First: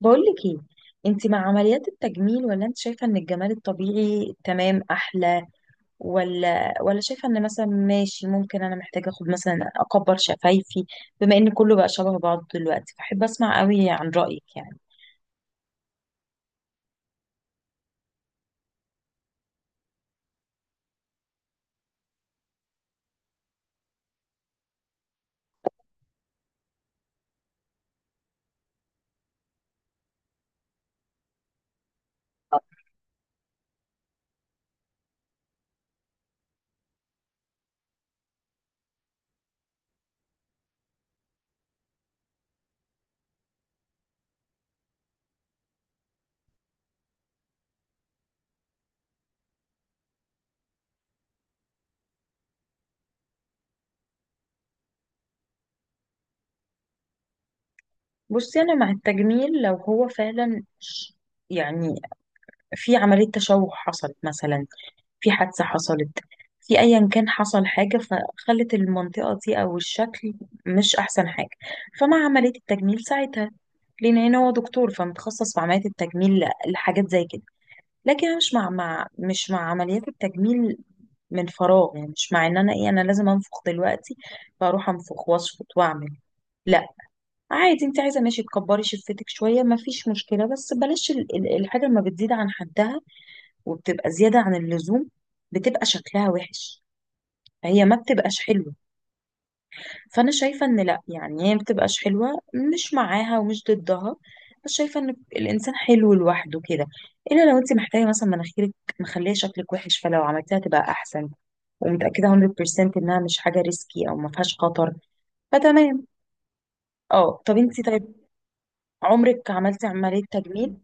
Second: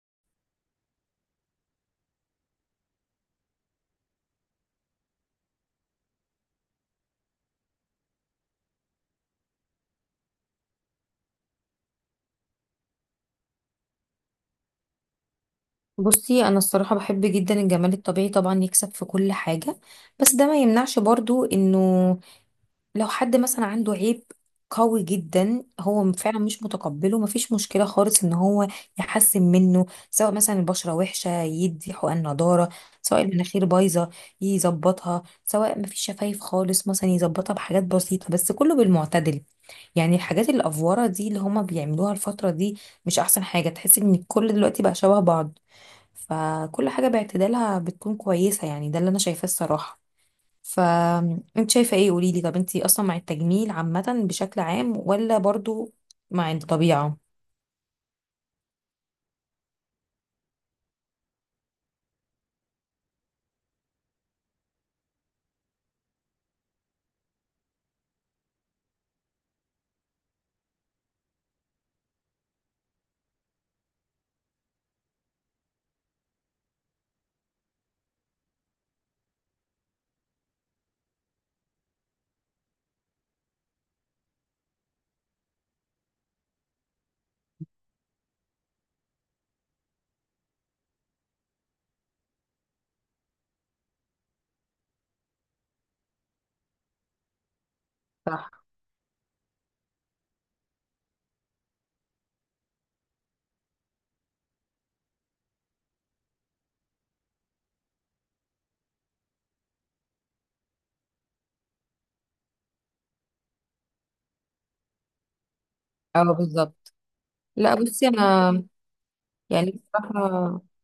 بقولك ايه؟ انت مع عمليات التجميل ولا انت شايفة ان الجمال الطبيعي تمام احلى؟ ولا شايفة ان مثلا ماشي ممكن انا محتاجة اخد مثلا اكبر شفايفي؟ بما ان كله بقى شبه بعض دلوقتي، فاحب اسمع قوي عن رأيك يعني. بصي، انا الصراحه بحب جدا الجمال الطبيعي، طبعا يكسب في كل حاجه. بس ده ما يمنعش برضو انه لو حد مثلا عنده عيب قوي جدا هو فعلا مش متقبله، مفيش مشكله خالص ان هو يحسن منه. سواء مثلا البشره وحشه يدي حقن نضاره، سواء المناخير بايظه يظبطها، سواء مفيش شفايف خالص مثلا يظبطها بحاجات بسيطه، بس كله بالمعتدل. يعني الحاجات الافوره دي اللي هما بيعملوها الفتره دي مش احسن حاجه، تحس ان الكل دلوقتي بقى شبه بعض. فكل حاجة باعتدالها بتكون كويسة، يعني ده اللي أنا شايفاه الصراحة. فأنت شايفة إيه؟ قوليلي، طب أنت أصلا مع التجميل عامة بشكل عام ولا برضو مع الطبيعة؟ بصي، انا مع التجميل لو هو فعلا يعني في عملية تشوه حصلت، مثلا في حادثة حصلت، في ايا كان حصل حاجة فخلت المنطقة دي او الشكل مش احسن حاجة، فمع عملية التجميل ساعتها. لان هنا هو دكتور فمتخصص في عمليات التجميل لحاجات زي كده. لكن انا مش مع, مع مش مع عمليات التجميل من فراغ، يعني مش مع ان انا ايه، انا لازم انفخ دلوقتي فاروح انفخ واشفط واعمل، لا. عادي، انت عايزه ماشي تكبري شفتك شويه ما فيش مشكله، بس بلاش الحاجه لما بتزيد عن حدها وبتبقى زياده عن اللزوم، بتبقى شكلها وحش، هي ما بتبقاش صح. حلوه. فانا شايفه ان لا، يعني هي ما بتبقاش حلوه. مش معاها ومش ضدها، بس شايفه ان الانسان حلو لوحده كده. الا لو انت محتاجه مثلا مناخيرك مخليه شكلك وحش، فلو عملتها تبقى احسن ومتاكده 100% انها مش حاجه ريسكي او ما فيهاش خطر، فتمام. اه، بالظبط. اه، طب لا انت بصي، طيب، انا عمرك يعني عملتي عمليه بصراحه تجميل؟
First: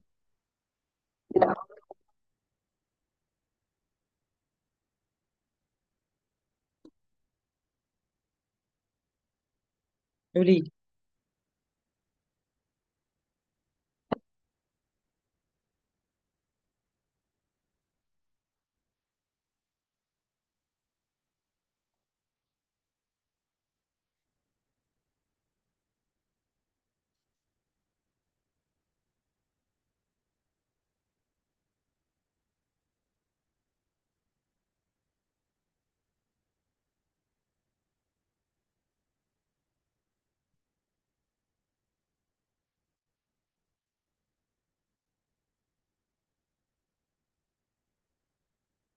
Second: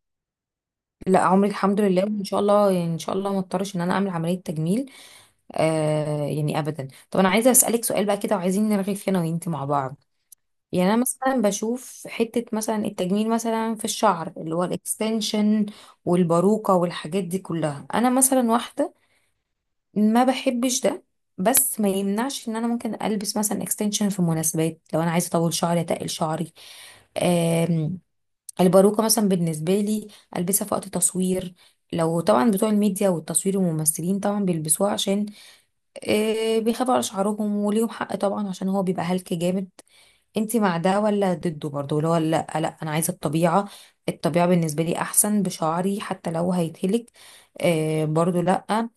لا، عمري لا. الحمد لله ان شاء الله، يعني ان شاء الله ما اضطرش ان انا اعمل عمليه تجميل. آه، يعني ابدا. طب انا عايزه اسالك سؤال بقى كده، وعايزين نرغي فيه انا وانت مع بعض. قولي. يعني انا مثلا بشوف حتة مثلا التجميل مثلا في الشعر اللي هو الاكستنشن والباروكة والحاجات دي كلها، انا مثلا واحدة ما بحبش ده. بس ما يمنعش ان انا ممكن البس مثلا اكستنشن في مناسبات لو انا عايزة اطول شعري، اتقل شعري. آم، الباروكة مثلا بالنسبة لي البسها في وقت تصوير، لو طبعا بتوع الميديا والتصوير والممثلين طبعا بيلبسوها عشان بيخافوا على شعرهم، وليهم حق طبعا عشان هو بيبقى هلك جامد. انت مع ده ولا ضده برضه؟ اللي هو لا لا، انا عايزه الطبيعه. الطبيعه بالنسبه لي احسن بشعري حتى لو هيتهلك. آه، برضه لا.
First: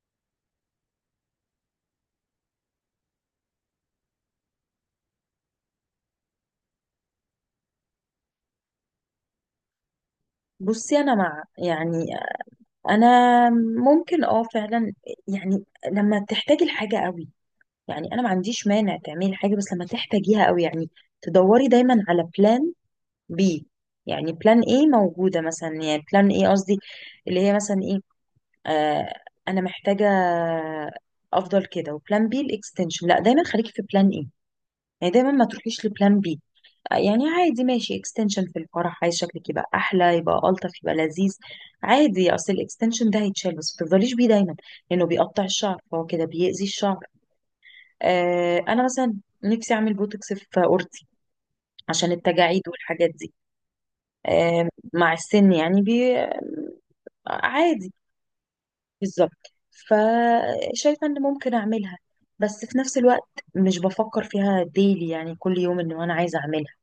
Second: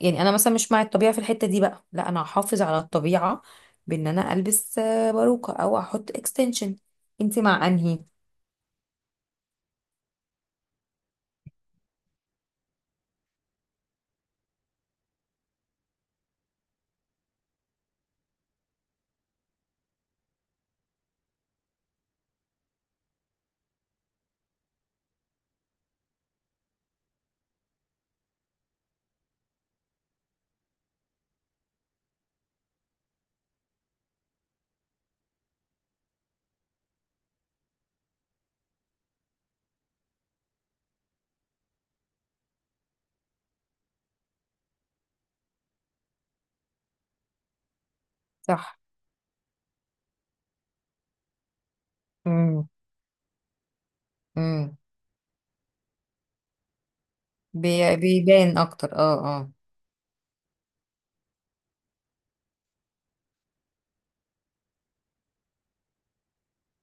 يعني انا مثلا مش مع الطبيعه في الحته دي، بقى لا انا هحافظ على الطبيعه بان انا البس باروكه او احط اكستنشن. انت مع انهي؟ بصي، انا مع، يعني انا ممكن اه فعلا، يعني لما تحتاجي الحاجه قوي. يعني انا ما عنديش مانع تعملي حاجه بس لما تحتاجيها قوي. يعني تدوري دايما على بلان بي. يعني بلان ايه موجوده مثلا، يعني بلان ايه قصدي، اللي هي مثلا ايه. آه، انا محتاجه افضل كده، وبلان بي الاكستنشن، لا، دايما خليكي في بلان ايه. يعني دايما ما تروحيش لبلان بي. يعني عادي ماشي اكستنشن في الفرح، عايز شكلك يبقى احلى يبقى الطف يبقى لذيذ، عادي، اصل الاكستنشن ده هيتشال، بس ما تفضليش بيه دايما لانه بيقطع الشعر، فهو كده بيأذي الشعر. صح. انا مثلا نفسي اعمل بوتوكس في اورتي عشان التجاعيد امم. والحاجات دي. آه، امم. مع السن يعني بي آه، عادي. بيبان اكتر، اه اه. بالظبط، فشايفه ان ممكن اعملها، بس في نفس الوقت مش بفكر فيها ديلي، يعني كل يوم ان انا عايزه اعملها،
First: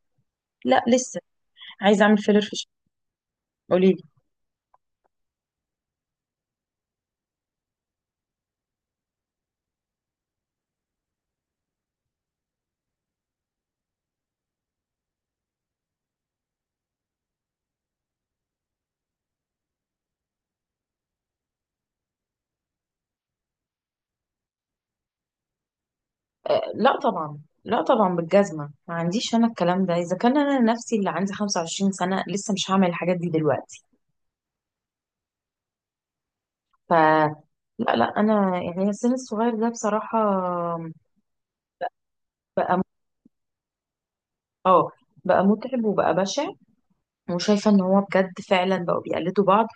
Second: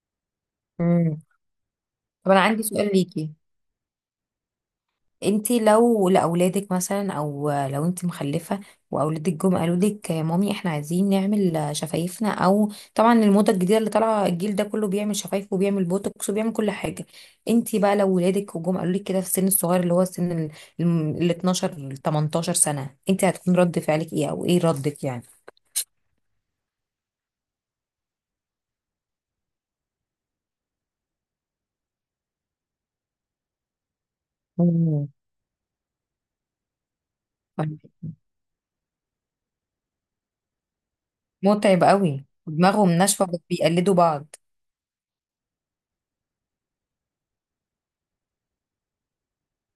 لا امم. لسه. عايزه اعمل طب فيلر انا في. عندي سؤال ليكي. قولي لي. انتي لو لاولادك مثلا، او لو انتي مخلفه واولادك جم قالوا لك: يا مامي، احنا عايزين نعمل شفايفنا، او طبعا الموضه الجديده اللي طالعه الجيل ده كله بيعمل شفايف وبيعمل بوتوكس وبيعمل كل حاجه. انتي بقى لو ولادك وجم قالوا لك كده في السن الصغير، اللي هو السن 12 ل 18 سنه، انتي هتكون رد فعلك ايه او ايه ردك يعني؟ لا طبعا، لا طبعا بالجزمة، ما عنديش أنا الكلام ده. إذا كان أنا نفسي اللي عندي 25 سنة لسه مش هعمل الحاجات دي دلوقتي. مم. ف لا لا، انا يعني السن الصغير ده بصراحه متعب قوي، بقى م- دماغهم ناشفه بس بيقلدوا بعض. اه، بقى متعب وبقى بشع. وشايفه ان هو بجد فعلا بقوا بيقلدوا بعض.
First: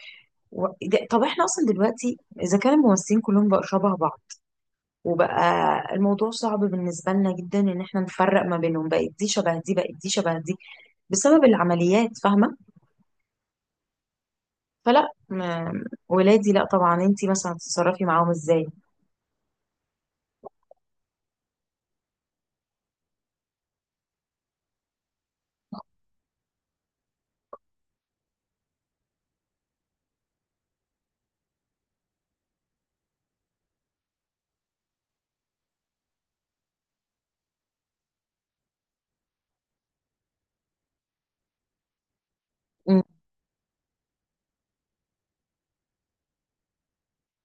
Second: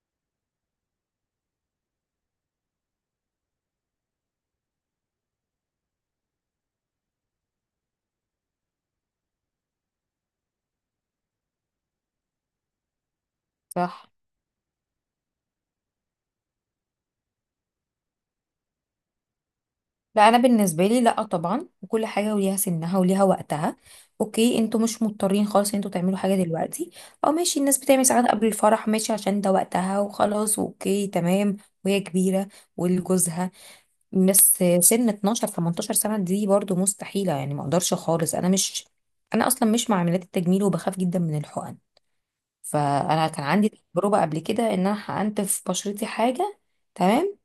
طب احنا اصلا دلوقتي، اذا كان الممثلين كلهم بقوا شبه بعض، وبقى الموضوع صعب بالنسبه لنا جدا ان احنا نفرق ما بينهم، بقت دي شبه دي بقت دي شبه دي بسبب العمليات، فاهمه؟ صح. فلا ما... ولادي لا طبعا. انتي مثلا تتصرفي معاهم ازاي؟ لا، انا بالنسبه لي لا طبعا، وكل حاجه وليها سنها وليها وقتها. اوكي، انتوا مش مضطرين خالص ان انتوا تعملوا حاجه دلوقتي، او ماشي الناس بتعمل ساعات قبل الفرح، ماشي عشان ده وقتها وخلاص، اوكي تمام، وهي كبيره ولجوزها. الناس سن 12 18 سنه دي برضو مستحيله، يعني ما اقدرش خالص. انا اصلا مش مع عمليات التجميل، وبخاف جدا من الحقن. مم، فانا كان عندي تجربه قبل كده ان انا حقنت في بشرتي حاجه. تمام.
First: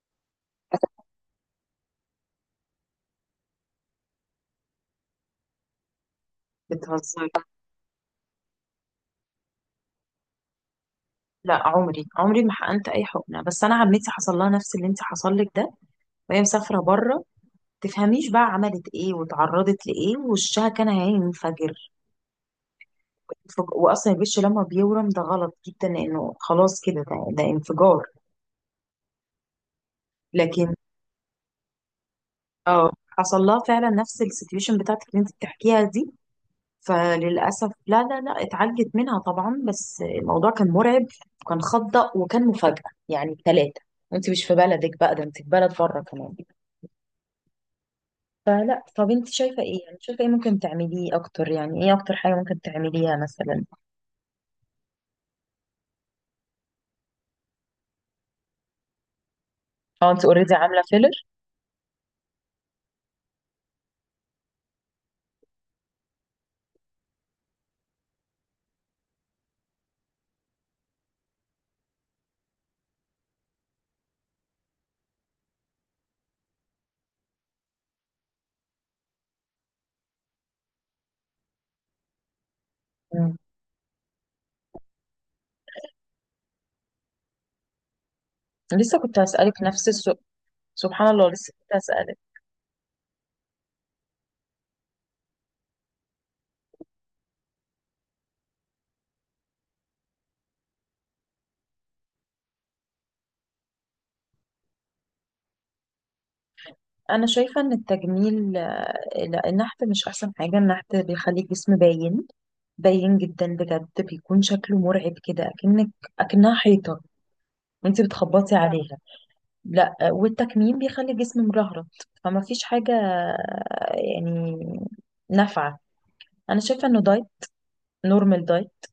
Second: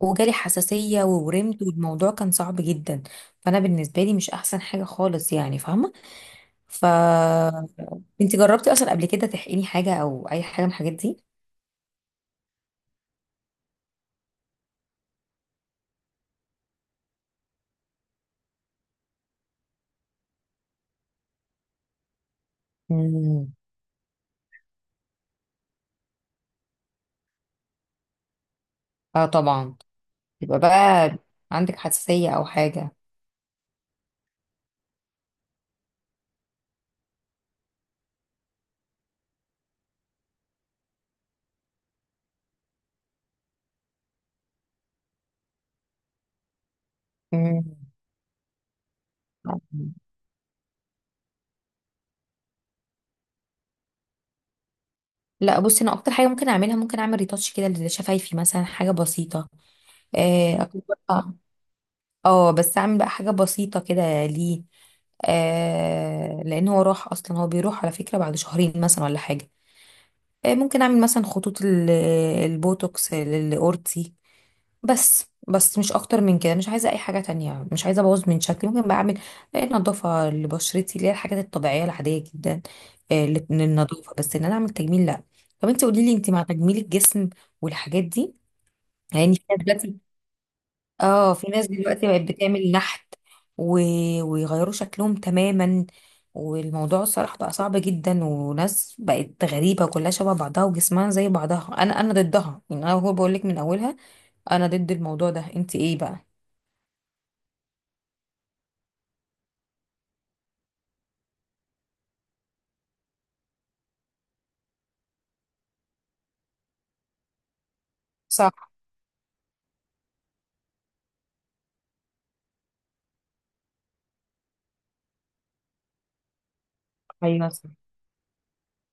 وجالي حساسية وورمت، والموضوع كان صعب جدا. فأنا بالنسبة لي مش أحسن حاجة خالص، يعني فاهمة؟ ف بتهزري؟ انت جربتي أصلا قبل كده تحقني حاجة أو أي حاجة من الحاجات دي؟ لا، عمري عمري ما حقنت اي حقنه. بس انا عمتي حصل لها نفس اللي انت حصل لك ده، وهي مسافره بره. تفهميش بقى عملت ايه واتعرضت لايه، ووشها كان هينفجر. مم. واصلا الوش لما بيورم ده غلط جدا، لانه خلاص كده، ده انفجار. اه، طبعا. يبقى لكن بقى عندك حساسية أو اه، حاجة؟ حصل لها فعلا نفس السيتويشن بتاعتك اللي انت بتحكيها دي. فللاسف لا لا لا، اتعالجت منها طبعا، بس الموضوع كان مرعب وكان خضق وكان مفاجاه، يعني ثلاثه. وانت مش في بلدك، بقى ده انت في بلد بره كمان. مم. فلا، طب انت شايفة ايه؟ يعني شايفة ايه ممكن تعمليه اكتر؟ يعني ايه اكتر حاجة ممكن تعمليها مثلا؟ لا بصي، أنا أكتر حاجة ممكن أعملها، ممكن أعمل ريتاتش كده لشفايفي مثلا، حاجة بسيطة. اه، انت اوريدي عاملة فيلر. آه. اه، بس اعمل بقى حاجة بسيطة كده، ليه؟ آه، لان هو راح اصلا، هو بيروح على فكرة بعد شهرين مثلا ولا حاجة. آه، ممكن اعمل مثلا خطوط البوتوكس للاورتي. بس مش اكتر من كده، مش عايزة اي حاجة تانية، مش عايزة ابوظ من شكلي. ممكن بقى اعمل نظافة لبشرتي، اللي هي الحاجات الطبيعية العادية جدا، مم. للنظافة. بس ان انا اعمل تجميل، لا. طب انت قولي لي، انت مع تجميل الجسم والحاجات دي؟ لسه كنت يعني في هسألك ناس، نفس السؤال. سبحان الله، لسه كنت دلوقتي هسألك. بقت بتعمل نحت و... ويغيروا شكلهم تماما، والموضوع الصراحة بقى صعب جدا، وناس بقت غريبة كلها شبه بعضها وجسمها زي بعضها. انا ضدها، يعني انا هو بقول لك من اولها، انا ضد الموضوع ده. انت ايه بقى؟ انا شايفة ان التجميل آه، لا، النحت مش احسن حاجة. النحت بيخلي الجسم باين، باين جدا بجد، بيكون شكله مرعب كده، اكنك اكنها حيطة وانت بتخبطي صح. عليها. لا آه، والتكميم بيخلي الجسم مرهرة. فما فيش حاجة آه، يعني نافعة. انا شايفة انه دايت، ايوه صح. نورمال دايت،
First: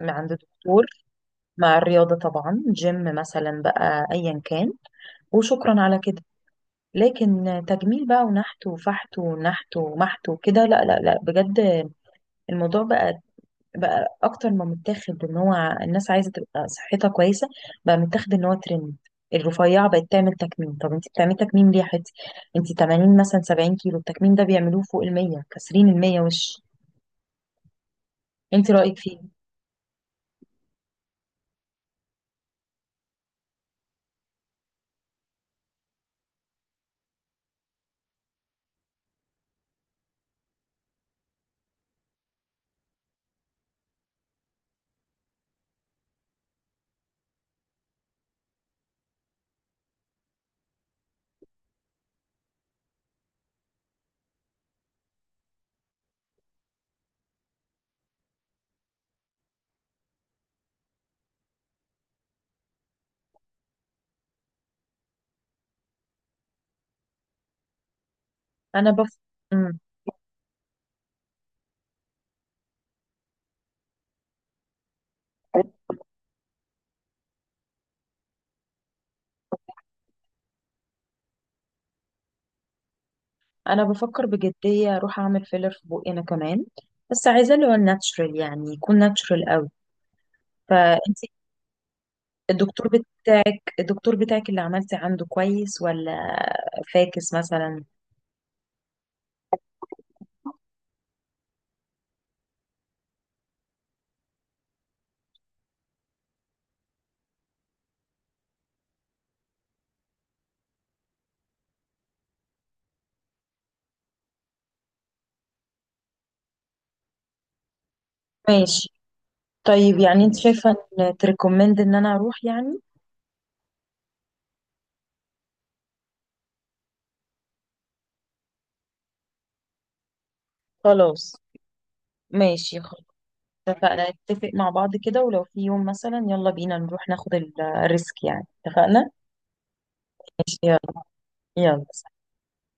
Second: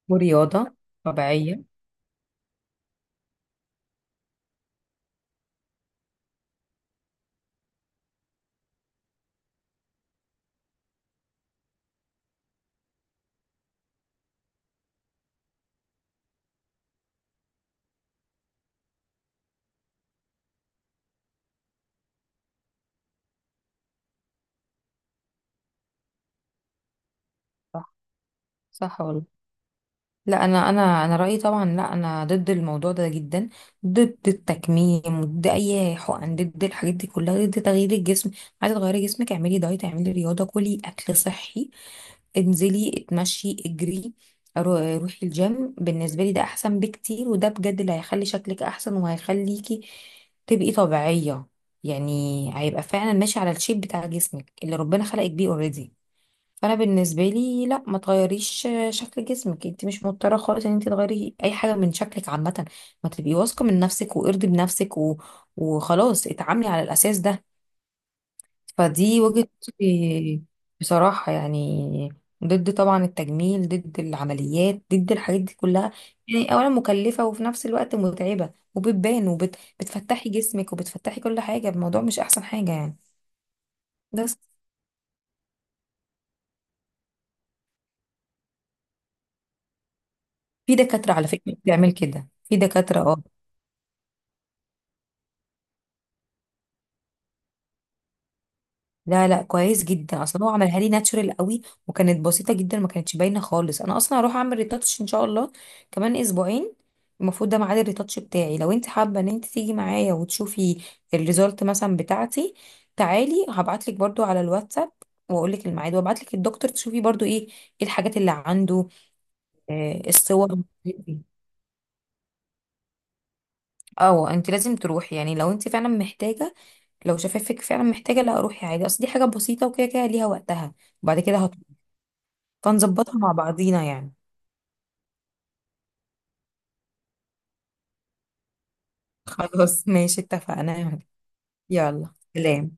من عند ورياضة دكتور، طبيعية. مع الرياضة طبعا، جيم مثلا بقى أيا كان، وشكرا على كده. لكن تجميل بقى ونحت وفحت ونحت ومحت وكده، لا لا لا بجد. الموضوع بقى، بقى أكتر ما متاخد إن هو الناس عايزة تبقى صحتها كويسة، بقى متاخد إن هو ترند. الرفيعة بقت تعمل تكميم، طب انت بتعملي تكميم ليه يا حتي؟ انت 80 مثلا، 70 كيلو، التكميم ده بيعملوه فوق ال 100، كاسرين ال 100 وش. صح، انت رأيك صح فيه؟ والله. لا، انا رايي طبعا لا، انا ضد الموضوع ده جدا، ضد التكميم، ضد اي حقن، ضد الحاجات دي كلها، ضد تغيير الجسم. عايزه تغيري جسمك؟ اعملي دايت، اعملي رياضه، كلي اكل صحي، انزلي اتمشي اجري. روحي الجيم. بالنسبه لي ده احسن بكتير، وده بجد اللي هيخلي شكلك احسن وهيخليكي تبقي طبيعيه. يعني هيبقى فعلا ماشي على الشيب بتاع جسمك اللي ربنا خلقك بيه اوريدي. فانا بالنسبه لي لا، ما تغيريش شكل جسمك، انت مش مضطره خالص ان انت تغيري اي حاجه من شكلك عامه. ما تبقي واثقه من نفسك وارضي بنفسك، وخلاص اتعاملي على الاساس ده. انا بف، فدي وجهه مم. نظري بصراحه يعني، ضد طبعا التجميل، ضد العمليات، ضد الحاجات دي كلها. يعني اولا مكلفه، وفي نفس الوقت متعبه، وبتبان وبتفتحي جسمك وبتفتحي كل حاجه. الموضوع مش احسن حاجه يعني. انا بفكر بس بجديه اروح اعمل فيلر في بقي انا كمان، بس عايزاه اللي هو الناتشرال، يعني يكون ناتشرال قوي. في دكاتره فانت، على فكره بتعمل كده، في الدكتور دكاتره بت... آه. الدكتور بتاعك اللي عملتي عنده كويس ولا فاكس مثلا؟ لا لا، كويس جدا، اصلا هو عملها لي ناتشورال قوي، وكانت بسيطه جدا ما كانتش باينه خالص. انا اصلا هروح اعمل ريتاتش ان شاء الله كمان اسبوعين. المفروض ده ميعاد الريتاتش بتاعي، لو انت حابه ان انت تيجي معايا وتشوفي الريزلت مثلا بتاعتي. تعالي، هبعت لك برده على الواتساب واقول لك الميعاد، وابعت لك الدكتور تشوفي برضو ايه الحاجات اللي عنده. ماشي. طيب، آه، يعني انت الصور. شايفه ان تريكومند ان انا اروح يعني؟ اه، انت لازم تروحي يعني لو انت فعلا محتاجه، لو شفافك فعلا محتاجه، لا روحي عادي، اصل دي حاجه بسيطه وكده كده ليها وقتها، وبعد خلاص، كده ماشي. خلاص فنظبطها مع بعضينا اتفقنا، يعني. نتفق مع بعض كده، ولو في يوم مثلا يلا بينا نروح ناخد الريسك، يعني اتفقنا. خلاص، ماشي، ماشي، يلا، اتفقنا. يلا. يلا سلام.